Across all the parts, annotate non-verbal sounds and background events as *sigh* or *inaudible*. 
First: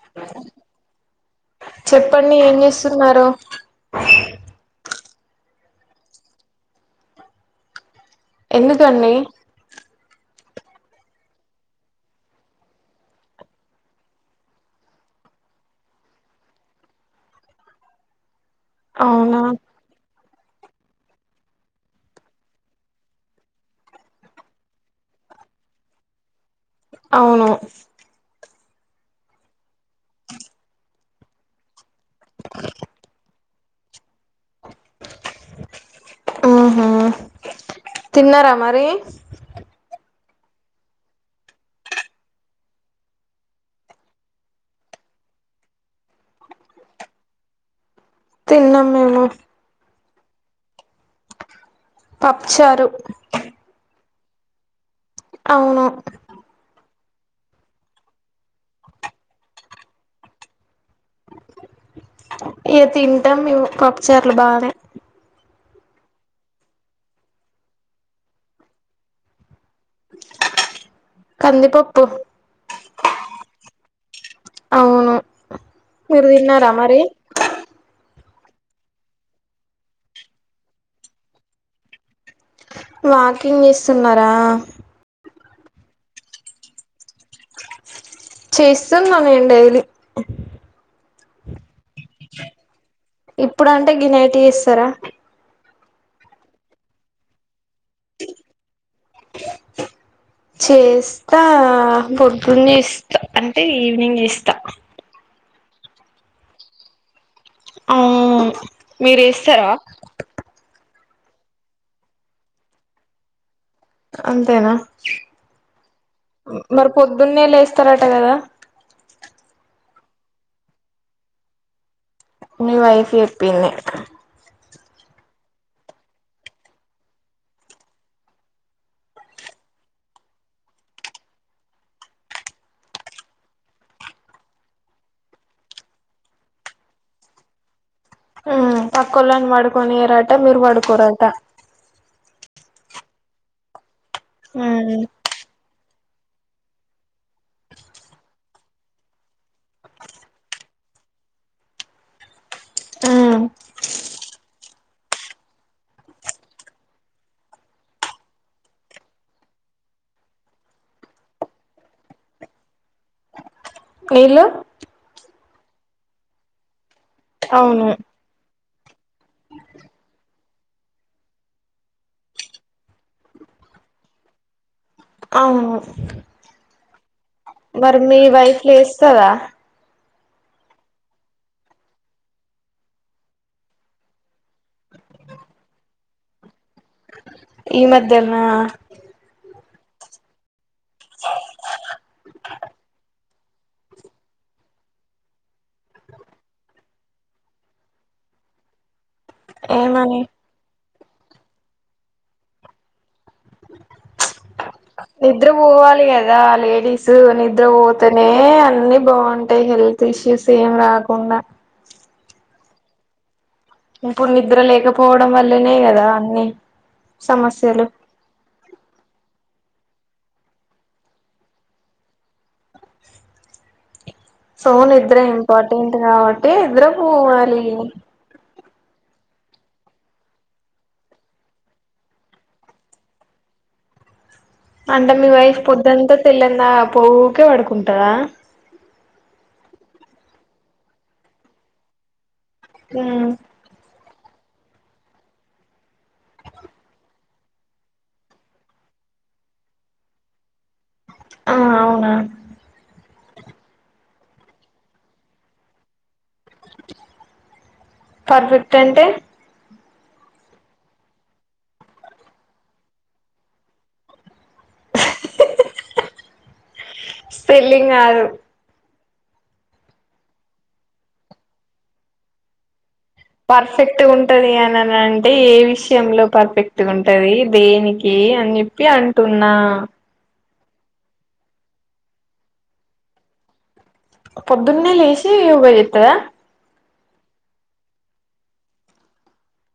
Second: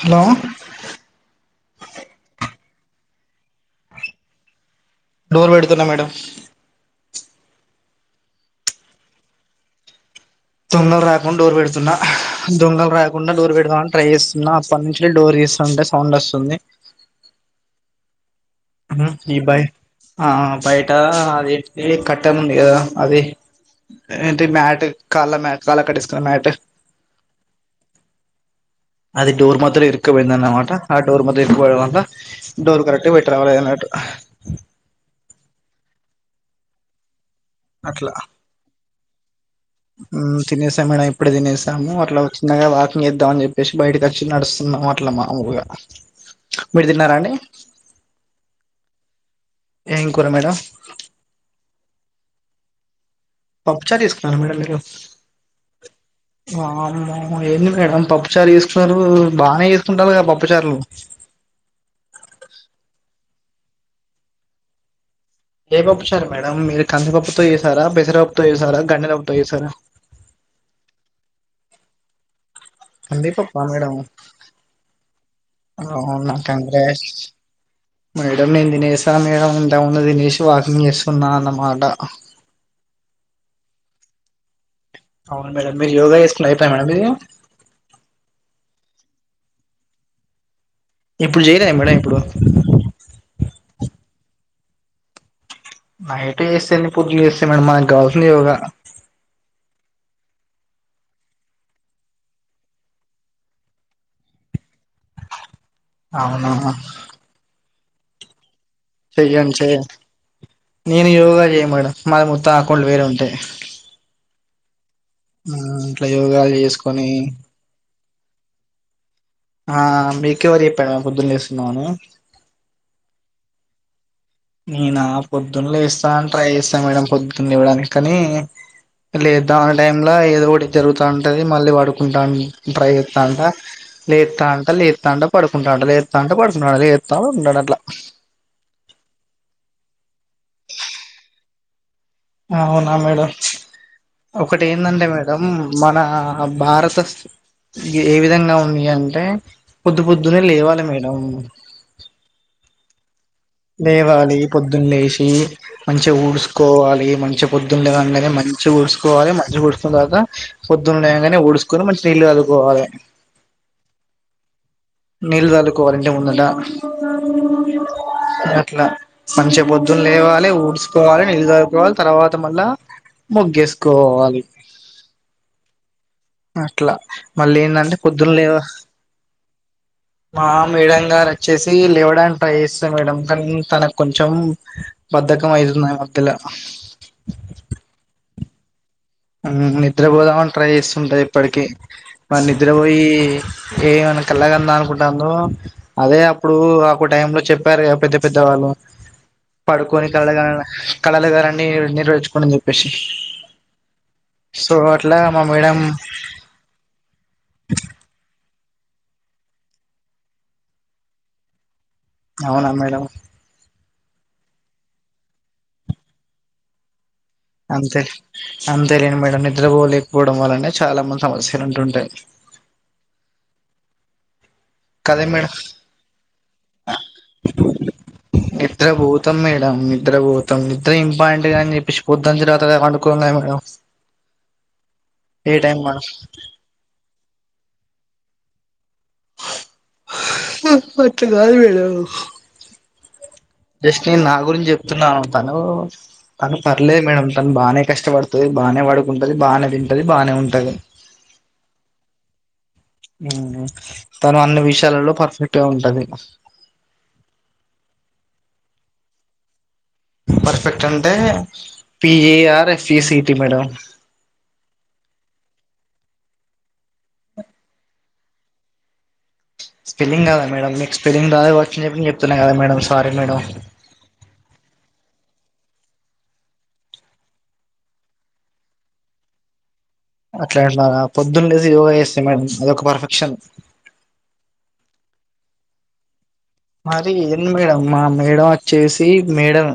Hello చెప్పండి ఏం చేసున్నారు డోర్ పెడుతున్నా మేడం ఎందుకండి దొంగల్ రాకుండ్ డోర్ పెడుతున్నా దొంగల్ రాకుండ డోర్ పెడతామ్ ట్రై చేస్తున్న అపలుంచి డోర్ తీస్ తుంటె సౌండోస్తుంది ఉమ్ ఈ అవునా బై ఆ బైట్ ట్ట అద్ ఏట్ ది కట్టముంది కదా అది ఏంటి మ్యాట్ కాళ్ళ మ్యాట్స్ కాల కడెసుకునే మ్యాటు అవును అది డోర్ మధ్యల ఇరుక్కపోయిందన్న మాట ఆ డోర్ మధ్య ఇరుక్ పోయిడం వల్ల డోర్ కరెక్ట్ పెట్ట రాలే దన్నట్టు ఊహు తిన్నారా మరీ ఊ తినేసాం మేడం ఇప్పుడె తినేసాము అట్ల చిన్నగ వాకింగ్ చేద్దాం చెప్పేసి బయటకి వచ్చి నడుస్తున్నాం అట్ల మామూల్గ మీర్ తిన్నారా అండి తిన్నాం మేము ఏం కూర మేడం పప్పు చారు పప్పుచారు చేస్కున్నారా మేడం మీరు అవును అమ్మో ఏంది మేడం పప్పుచార్ చేస్ కున్నరు బానె చేసుకుంటారు కద పప్పుచార్లు ఏ తిన్ తమ్ మేము పప్పుచార్లు బానే ఏ పప్పు శారు మేడం మీరు కంది పప్పుతొ చేసారా పెసరప్పుతొ చేసారా గండినాప్పుతొ చేసారా కంది పప్పు కందీపప్పా మేడం అవును అవ్ మీరు న తిన్నారా మరి కంగ్రాట్స్ మేడం నేను తినేసాను మేడం ఇంతకుముందే తినేసి వాకింగ్ చేస్తున్న అన్నమాట వాకింగ్ చేస్తున్నారా అవును మేడం మీరు యోగా చేసుకునే అయిపయి మేడం మీది చేస్తున్నా నేను డైలీ ఇప్పుడు చేయలే మేడం ఇప్పుడు ఇప్పుడు అంటే గినైటి ఎస్తారా నైట్ చేస్తే ఏంది పొద్దు చేస్తే మేడం మానక్ కావాల్సింది యోగా చేస్తా అ పొద్దున్నే ఎస్తా అంటే ఈవినింగ్ చేస్తా అవునా ఆవ్ *unintelligible* మీరు చెయ్యండి చేస్తారా చెయ్యండి నేను యోగా చేయ మేడం మాది మొత్తం అకౌంట్లు వేరె ఉంటాయి అంతేనా ఆ ఇట్లా యోగాలు చేసుకొని అట్ట *unintelligible* కదా ఆ మీకు ఎవ్వరు చెప్పడ్ మ్యామ్ పొద్దున్ లేస్తున్నామని నీ వైఫ్ చెప్పింది నేనా పొద్దున్న లేస్తాన్ ట్రై చేస్తాను మేడం పొద్దున్ లెవ్వడానికి కానీ లేద్దా మన్న టైమ్ ల ఏదో ఒకటి జరుగుత ఉంటది మళ్ళీ పడుకుంటాన్ ట్రై చేస్తావుంటా లేత అంట అంట లేత అంట పడుకుంటాంట లేత అంట పడుకుంటాడు లేత పడుకుంటాడు అట్లా కొనియరట మీరు పడుకోరంట ఆ అవునా మేడం ఒకటి ఉమ్ ఏందంటే మేడం మన ఆ భారత శ్రీ ఏ విధంగా ఉంది అంటే పొద్దు పొద్దునే లేవాలి మేడం ఆం లేవాలి పొద్దున్న లేచి మంచిగా ఊడ్చుకోవాలి మంచి పొద్దున్న లేగానే మంచిగా ఊడ్చుకోవాలి మంచిగా ఊడుసుకున్న తర్వాత పొద్దున్న లేగానే ఊడుసుకొని మంచి నీళ్ళు చల్లుకోవాలె నీళ్లు నీళ్లు చల్లుకోవాలంటే ఇంటి ముందట అవును అట్లా మంచిగా పొద్దున లేవాలె ఊ ఊడ్చుకోవాలె నీళ్లు చల్లుకోవాలె తర్వాత మళ్ళా మొగ్గేసుకోవాలి అవును అట్లా మళ్ళీ ఏందంటే మరి మీ పొద్దున్న లేవ వైఫ్ లేస్తద మా మేడం గారు వచ్చేసి లేవడానికి ట్రై చేస్తాది మేడం కానీ తనకు కొంచెం బద్ధకం అవుతుంది మధ్యల ఈ మధ్యన నిద్ర పోధమనుకున్నా ట్రై చేస్తూ ఉంటాది ఎప్పటికీ మరి నిద్ర పోయి ఏమన్నా కళగన్న అనుకుంటుందో అదే అప్పుడు ఒక టైమ్ లో చెప్పారు పెద్ద పెద్ద వాళ్ళు పడుకోని ఏమని కళ్ళలు కన్నడం కళలు కనండి నేర్చుకోమని చెప్పేసి సో అట్లా మా నిద్ర మేడం పోవాలి కదా లేడీస్ నిద్ర పోతేనే అ అన్నీ బాగుంటాయి హెల్త్ ఇష్యూస్ ఏం రాకుండా అవునా మేడం ఇప్పుడు నిద్ర లేకపోవడం వల్లనే కదా అన్ని సమస్యలు అంతే అంతేలేంది మేడం నిద్ర పోలేకపోవడం వల్లనే చాలా మంది సమస్యలు ఉంటుంటాయి సో నిద్ర కదే మేడం ఇంపార్టెంట్ కాబట్టి నిద్ర పోవాలి నిద్ర పోతాం మేడం నిద్ర పోతాం నిద్ర ఇంపార్టెంట్గా అని చెప్పించిపోద్దుని తరువాత పండుకోలేం కదా అంటే మీ ఏ వైఫ్ టైం మనం పొద్దంతా తె ఇల్ంద పో ఒకఖే పడుకుంటాద అట్లా కాదు మేడం హ జస్ట్ నేను నా గురించి చెప్తున్నాను తను తను పర్లేదు మేడం తను బాగానే కష్టపడుతుంది బాగానే పడుకుంటది బాగానే తింటది బాగానే ఉంటది ఆ అవునా తను అన్ని విషయాలలో పర్ఫెక్ట్ గా ఉంటది పర్ఫెక్ట్ అంటే పర్ఫెక్ట్ అంటే P A R F E C T madam spelling కాదు స్పెలింగ్ కదా మేడం మీకు స్పెలింగ్ రాదా వర్క్న్ చెప్పి చెప్తున్నాను కదా మేడం సారీ మేడం పర్ఫెక్ట్ ఉంటది అనిని అంటే ఏవి విషయంలో పర్ఫెక్ట్గా ఉంటది దేనికి అని చెప్పి అంటున్నా అట్లాగా పొద్దున్ లేసి యోగా చేస్తే మేడం అదక పర్ఫెక్షన్ పొద్దున్నే లేసి యోగ జెత్తద మరి ఏంది మేడం మా మేడం వచ్చేసి మేడం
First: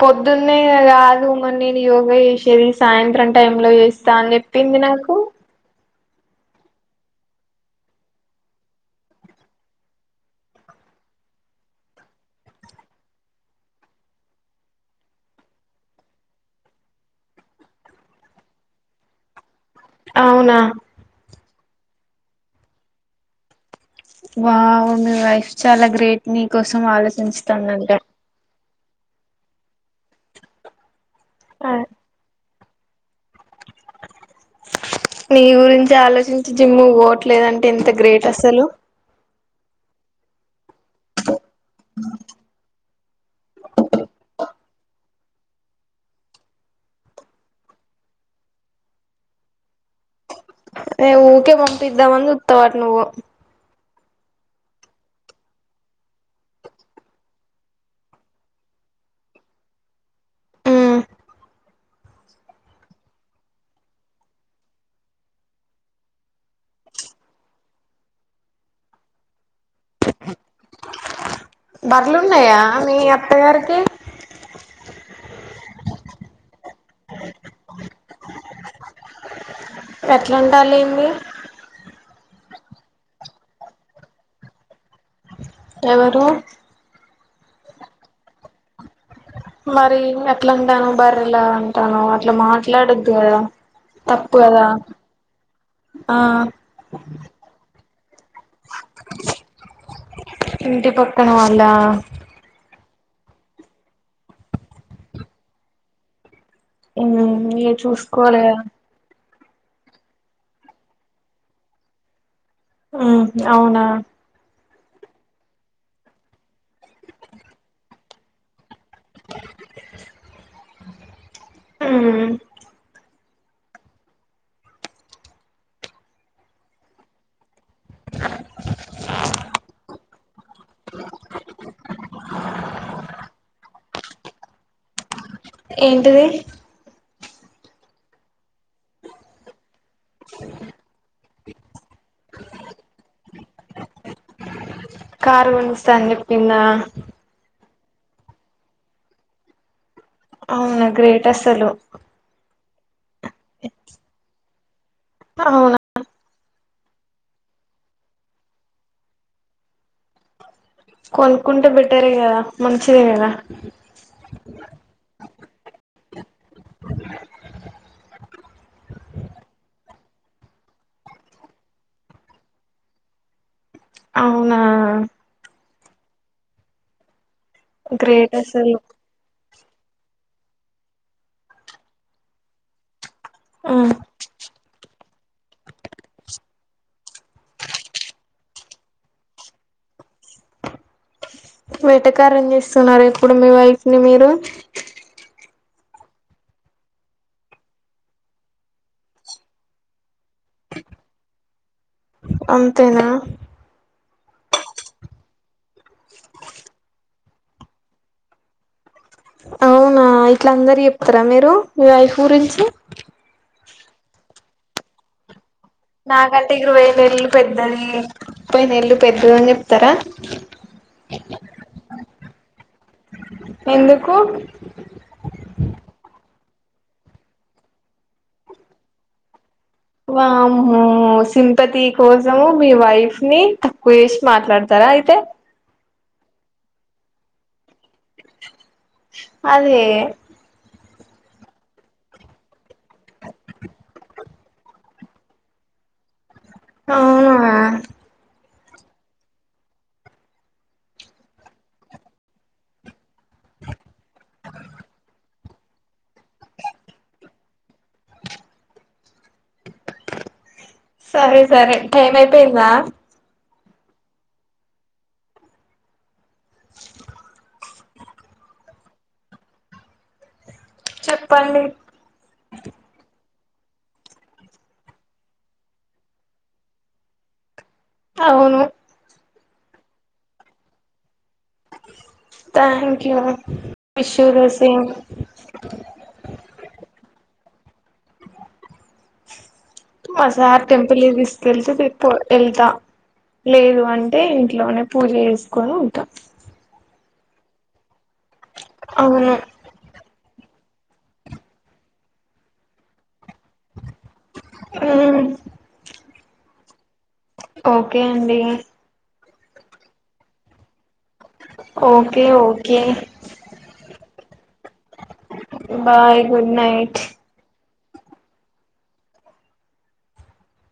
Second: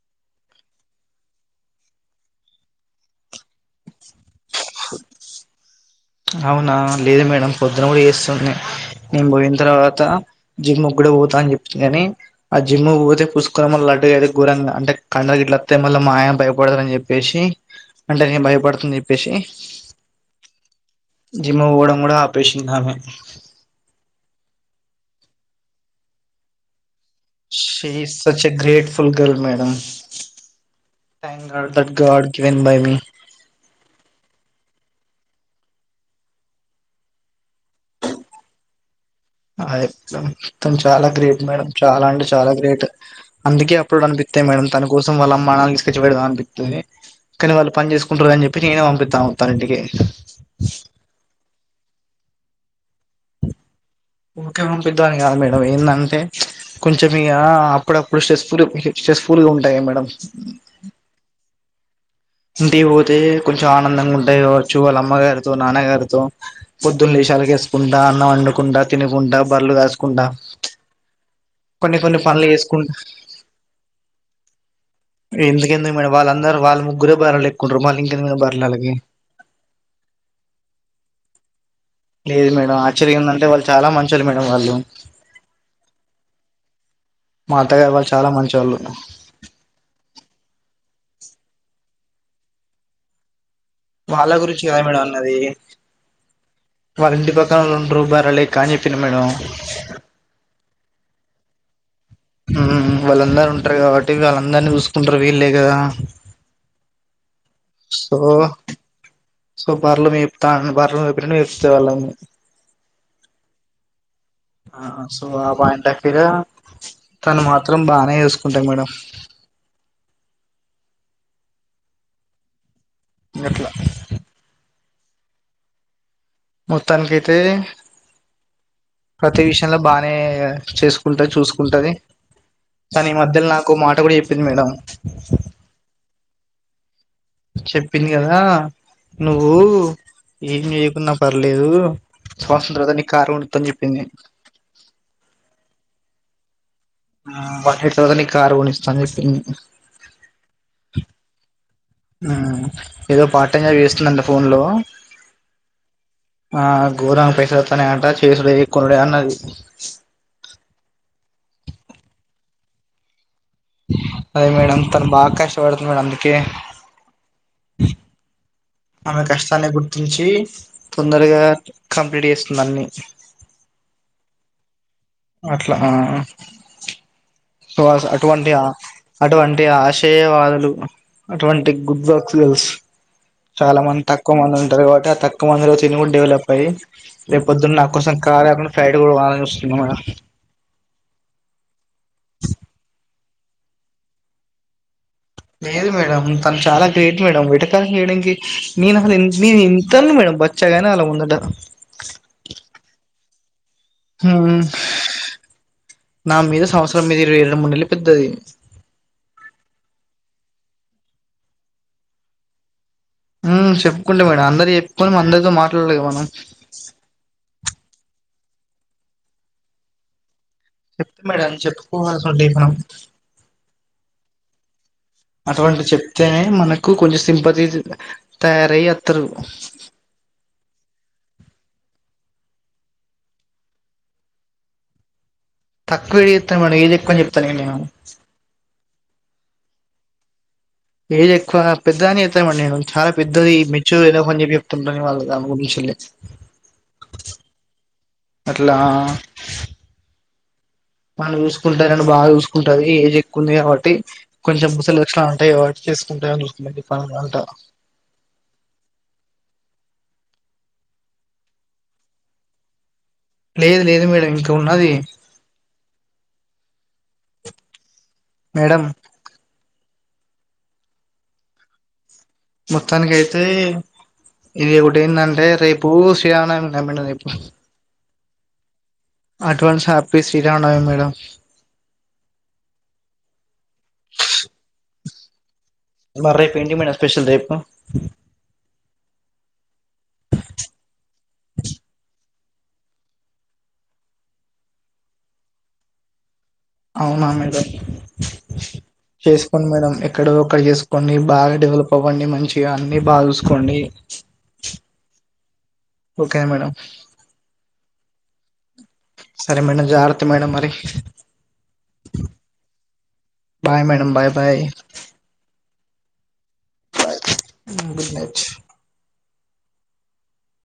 పొద్దున్నే గాదు మని నేను యోగ చేసేది సాయంత్రం టైమ్ లో చేస్తా అని జెప్ పింది నాకు అవునా లేదు మేడం పొద్దున గుడా ఏస్తుంది మేము పోయిన తర్వాత జిమ్ గుడా పోతా అని చెప్పింది కాని ఆ జిమ్ పోతే పుసుకొని మళ్ళీ లడ్డు అయితే ఘరంగా అంటే కండ గిట్లాస్తా మళ్ళీ మాయా భయపడతారుని చెప్పేసి అంటే నేను భయపడుతా అని చెప్పేసి అవునా జిమ్ముకు పోవడం గూడా ఆపేసింది ఆమే వావ్ మీ వైఫ్ చాలా గ్రేట్ నీకోసం ఆలోచ she is such a grateful girl madam time god the guard when by me నీ గురించి ఆలోచించి జిమ్ము పోవట్లేదుంటే ఎంత గ్రేట్ అసలు ఆ యత్త మొత్తం చాలా గ్రేట్ మేడం చాలా అండి చాలా గ్రేట్ అందుకే అప్పుడు అనిపిత్తాయి మేడం తనకు కోసం వాళ్ళ అమ్మానాన్న తీసుకొచ్చి పెడదాం అనిపిత్తుంది కానీ వాళ్ళు పని చేసుకుంటారు అని చెప్పి నేనే పంపిత్తాను మా అత్తమ్మ ను ఇంటికి నే ఊకే పంపిద్దాం అని చూ తోట్ నువ్వు ఊకే పంపిద్దాం అని కాదు మేడం ఏందంటే కొంచెం ఇగ అప్పుడప్పుడు స్ట్రెస్ పూర్ స్ట్రెస్ఫూర్గా ఉంటాయి మేడం ఇంటికి వోతే కొంచెం ఆనందంగా ఉంటాయి కావచ్చు వాళ్ళ అమ్మ గారితో నాన్నగారితో పొద్దున్న లేషి అలికేసుకుంటా అన్నం వండుకుండా తినుకుంటా బర్రెలు గాసుకుంటా కొన్ని కొన్ని పండ్లు బర్లున్నాయా ఎసుకుంట మీ అత్తగారికి ఎందుకు ఎందుకు మేడం వాళ్ళందరు వాళ్ళ ము *unintelligible* మరి ఇంకెందుకు బర్రెలు వాళ్లకి ఎట్లా అంటాలి ఏంది లేదు మేడం ఆశ్చర్యం ఏందంటే వాళ్ళు చాలా మంచొళ్ళు మేడం వాళ్ళు ఎవరు మా అత్తగారు వర్స మరి. ఇంగ అట్లా అంటన్నావ్ బర్రిలా అంటాన్నావ్ అట్లా మాట్లాడద్దు గదా వాళ్ళ గురించి కదు మేడం అన్నది ఆ వాళ్ళ ఇంటి పక్కనొళ్త రూ బర్రె లెక్క అని చెప్పింది మేడం ఇంటి పక్కన వాల్ళా ఉ వాళ్ళందరు ఉంటారు కాబట్టి వాళ్ళందరినీ చూసుకుంటారు వీళ్లే గదా ఉ మీరె చూసుకోవాలి గా సో బర్లు మేపుతా ఉంది బర్లు ని మేపినట్టు మేపుతా ఉంది వాళ్ళని ఉ అవునా సో ఆ పాయింట్ *unintelligible* తను మాత్రం బానే చసుకుంటాది మేడం హ్మ్ ఎట్లా మొత్తానినికైతే ప్రతి విషయంలో బానే చేసుకుంటది చూసుకుంటది కానీ ఈ మధ్యలో నాకు మాట కూడా చెప్పింది మేడం ఏంటిది చెప్పింది కదా నువ్వు ఏం చేయకున్నా పర్లేదు స్వతంత్రత నీ కారం వండుత అని చెప్పింది కారు కొనిస్తా అన్ చెప్పిందా *inaudible* కారు కొనిస్తా అన్ చెప్పింది అవునా గ్రేట్ అసలు ఏదో పార్టైంగా చేస్తుందంట ఫోన్ లో ఆ అవునా ఆ గోరంగ పైస వస్తానే అంట చేసుడ కొనుడ అన్నది కొనుకుంటా బెటర్ కదా మంచిదే కదా అదే మేడం తను బాగా కష్టపడుతుంది మేడం అందుకే ఆమె కష్టాన్ని గుర్తించి తొందరగా కంప్లీట్ చేస్తుంది అన్ని అవునా అట్లా సో గ్రేట్ అటువంటి అసలు అటువంటి అ ఆశయవాదులు అటువంటి గుడ్ బక్ల్స్ చాలా ఉమ్ మంది తక్కువ మన తరవాత తక్కు మందిలో తినిని డెవలప్ అయ్యి లేక పొద్దున్న నా కోసం కారకుడా ఫైడ్ కూడా వాని వస్తున్నా మేడ వెటకారం చేస్తున్నారు ఎప్పుడు మీ వైఫ్ ని మీరు లేదు మేడం తను చాలా గ్రేట్ మేడం వెటకాల చేయడానికి నేను అసలు నేను ఇంతని మేడం బచ్చాగానే అలా ఉందట అంతేనా హ నా మీద సంవత్సరం మీద ఇరవై ఏడు మూ నెలు పెద్దది అవునా ఇట్లా అందరు చెప్తారా మీరు మీ వైఫ్ గురించి చెప్పుకుంటే మేడం అందరు చెప్పుకొని అందరితో మా నా కంటికి ఇం రెండేళ్ల పెద్దది ముప్పై ఏళ్లు పెద్ద అని చెప్తారా చెప్తే మేడం చెప్పుకోవాల్సి ఉంటే మనం కు అటువంటి చెప్తేనే మనకు కొంచెం సింపతి తయారయి వత్తరు వామ్మో సి సింపతి కోసము మీ వైఫ్ ని తక్కువ చేసి మాట్లాడతారా అయితే తక్కువ వేడి ఇస్తాను మ ఏది ఎక్కువని చెప్తాను న నేను అదే ఏజ్ ఎక్కువ పెద్దదని చెతానమండి నేను చాలా పెద్దది మెచ్యూర్ ఏదో అని చెప్ప చెప్తుంటాని వాళ్ళు దాని గురించి వెళ్ళి ఆవునా అట్లా మనం చూసుకుంటారని బాగా చూసుకుంటారు ఏజ్ ఎక్కువ ఉంది కాబట్టి కొంచెం బుసలక్ష అంటే వా చేసుకుంటా పంట సరే సరే టైమ్ అయిపోయిందా లేదు లేదు మేడం ఇంకా ఉన్నది మేడమ్ చెప్పండి మొత్తానికై తే ఇది ఇప్పుడెందంటే రేపు శ్రీరామనవమి *unintelligible* రేపు అవును advance happy Sri Rama Navami madam thank you wish you the same ఇవాళ రేపు ఏంటి మేడం స్పెషల్ రేపు అ మా సార్ టెంపుల్ కి తీసుకెళ్తే రేపు వెళ్తా లేదు అంటే ఇంట్లోనే పూజ చేసుకొని ఉంటా అవునా మేడమ్ అవును చేసుకోండి మేడం ఎక్కడో అక్కడ చేసుకోండి బాగా డెవలప్ అవ్వండి మంచిగా అన్ని బాగా చూస్ చూడండి ఓకే మేడమ్ ఓకే అండి సరే మేడం జాగ్రత్త మేడమ్ మరి okay okay bye madam bye bye bye good night good night